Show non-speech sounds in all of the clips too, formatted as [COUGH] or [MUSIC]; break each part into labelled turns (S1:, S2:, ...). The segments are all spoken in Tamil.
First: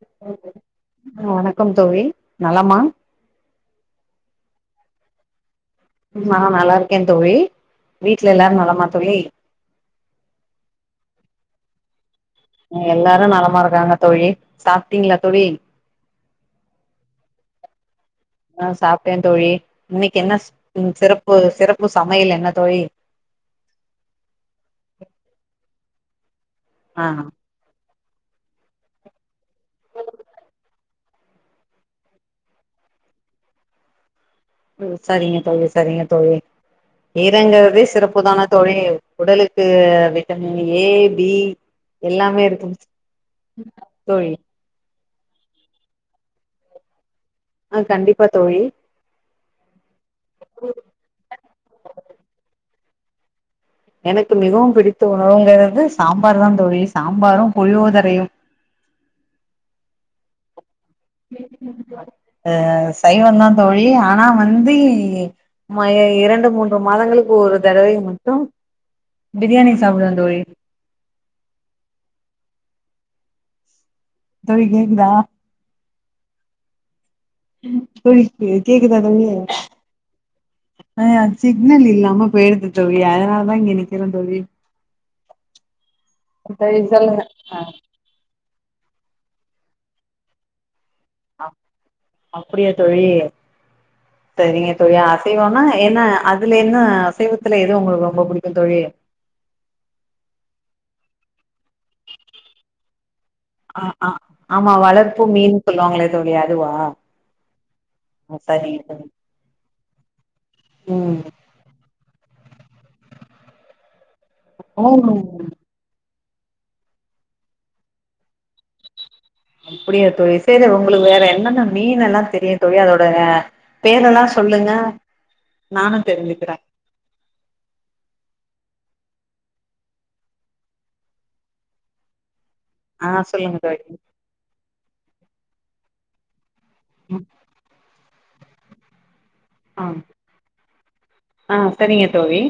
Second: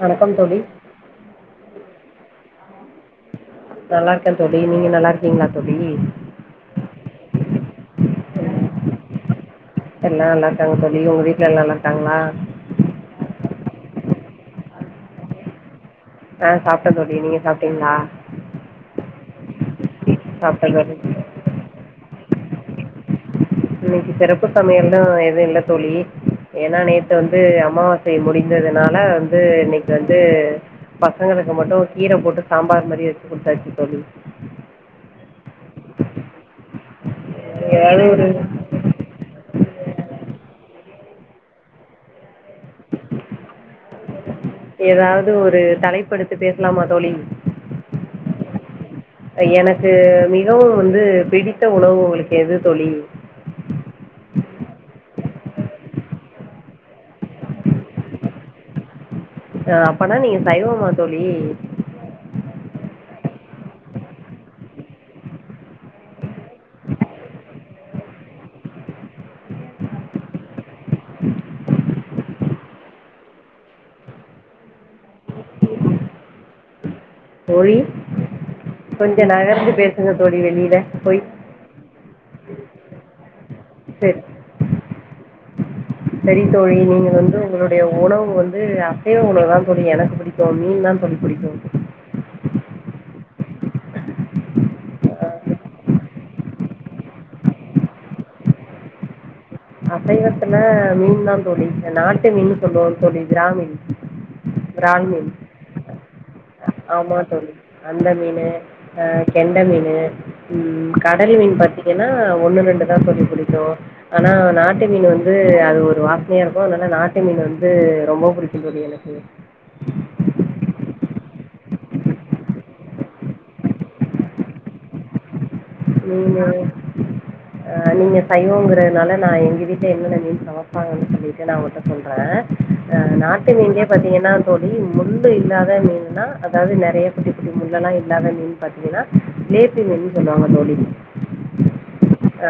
S1: வணக்கம் தோழி
S2: [UNINTELLIGIBLE] வணக்கம் தோழி நலமா
S1: நல்லாருக்கே தோழி நீங்க நல்லாருக்கீங்ளா
S2: நா நல்லாருக்கே தோழி வீட்ல எல்லாரு நலமா தோழி
S1: எல்லா நல்லாருக்காங்க தோழி உங்க வீட்ல எல்லா நல்லாருக்காங்ளா
S2: இங்க எல்லாரு நலமாருக்காங்கத் தோழி சாப்ட்டீங்களாத் தோழி
S1: ஆஹ் சாப்ட்டே தோழி நீங்க சாப்ட்டீங்களா
S2: ஆஹ் சாப்ட்டே தோழி இன்னைக்கென்ன ஸ்
S1: சாப்பிட்டேன்
S2: ம்
S1: தோழி
S2: சிறப்பு சிறப்பு சமையல் என்ன தோழி
S1: இன்னைக்கு சிறப்பு சமையல்னு எதுவும் இல்லை தோழி ஏனா
S2: ஆ
S1: நேத்து வந்து அம்மாவ செய் முடிந்ததுனால வந்து இன்னைக் வந்து பசங்களுக்கு மட்டும் கீர போட்டு சாம்பார் மாரி வெச்சுக் குடுத்தாச்சுத் தோழி
S2: ம் சரிங்க தோழி சரிங்க தோழி செய்றங்கறதே
S1: ஏதாவது
S2: சிறப்பு
S1: ஒரு
S2: தான தோழி உடலுக் கு விட்டமின் ஏ பி எல்லாமே இருக் தோழி
S1: ஏதாவது ஒரு தலைப்பெடுத்து பேசலாமா தோழி
S2: ஆ கண்டிப்பா தோழி
S1: எனக் க்கு மிகவும் வந்து பிடித்த உணவு உங்ளுக்கு எது தோழி
S2: எனக்கு மிகவும் பிடித்த உணவுங்கறது சாம்பார் தான் தோழி சாம்பாரும் புளியோதரையும்
S1: ஆ அப்பனா நீங்க சைவமா தோழி
S2: [INAUDIBLE] அ ஹஸ் சைவம் தான் தோழி ஆனா வந்து ம் இரண்டு மூன்று மாதங்களுக்கு ஒரு தடவை மட்டும் பிரியாணி சாப்பிடுவேன் தோழி தோழி கேக்குதா ம் தோழி கேக்குதா தோழி
S1: கொஞ்சம் நகர்ந்து பேசுங்க தோழி வெளியில் போய்
S2: ஆ சிக்னல் இல்லாம போயிடுது தோழி அதனால தான் இங்க நிக்குறே தோழி
S1: செரி தோழி நீங்க வந்து உங்ளுடைய உணவு வந் வந்து அசைவ உணவு தான் தோழி எனக்கு புடிக்கூ மீன் தான் தோழி
S2: அப்
S1: பிடிக்கும்
S2: அப்டியா தோழி செரிங்க தோழி அசைவன்னா என்ன அதுல என்ன அசைவத்துல எது உங்ளுக்கு ரொம்ப புடிக்கூ தோழி
S1: அசைவத்துல மீன் தான் தோழி நாட்டு மீன் சொல்லுவோம் தோழி விறா மீீன்
S2: ஆ ஆ ஆமா
S1: விறால்
S2: வளர்ப்பு
S1: மீன்
S2: சொல்லுவாங்களே தோழி அதுவா
S1: ஆமா தோழி அந்த மீனு
S2: சரிங்க தோழி
S1: கெண்ட மீன் கடல் மீன் பாத்திங்கனா ஒண்ணு ரெண்டு தான் தோழி புடிக்கூ ஆனா நாட்டு மீன் வந்து
S2: ம்
S1: அது ஒரு வாச் சனயா இருக்கும் அதனால நாட்டு மீன் வந்து ரொம்போ புடிக்கும் தோழி எனக்கு
S2: என்னன்னா மீன் எல்லாம் தெரியு தோழி அதோடெ பேரெல்லா சொல்லுங்க நானு
S1: மீனா
S2: தெரிஞ்சுக்கிறே
S1: அ நீங்க சைவோங்கிறதுனால நான் எங்க வீட்ல என்னென்ன மீன்னு சமைப்பாங்கன்னு சொல்லிட்டு நான் உங்ககிட்ட சொல்றே ஆ நாட்டு
S2: சொல்லுங்க தோழி
S1: மீன்லெ பாத்திங்கனா தோழி முள்ளு இல்லாத மீன்னு னா அதாவது நெறைய
S2: ம்
S1: குட்டி குட்டி முள்ளு ல்லா இல்லாத மீன் பாத்திங்கனா ஜிலேபி
S2: ஆ
S1: மீன் சொல்லுவாங்க தோழி
S2: ஆ செரிங்க தோழி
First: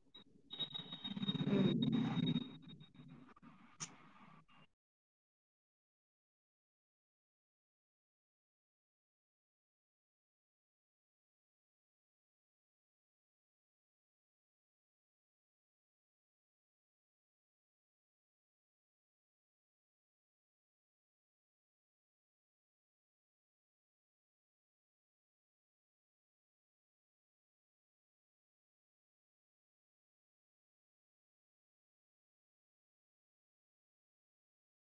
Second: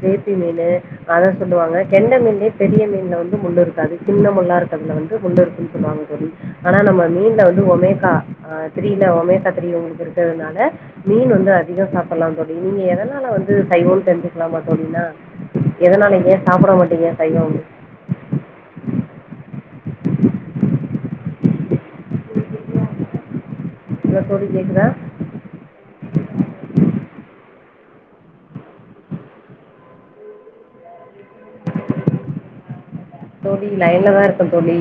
S1: ஜிலேபி மீனு அதா
S2: ம்
S1: சொல்லுவாங்க கெண்ட மீன்லயே பெரிய மீன்ல வந் முள்ளு இருக்காது சின்ன முள்ளா இருக்றதுலே வந்து முள்ளு இருக்னு சொல்லுவாங்க தோழி ஆனா மீன்லே வந்து ஒமேகா தெரியுலே மீனால மீன் வந்து அதிகம் சாப்பிடலா நீங்க எதனால வந்து சைவம்னு தெரிஞ்சுக்லாமா தோழி நா எதனால ஏன் சாப்புட மாட்டீங்க சைவம் ஹலோ தோழி கேக்குதா தோழி லைன்லதா இருக்கே தோழி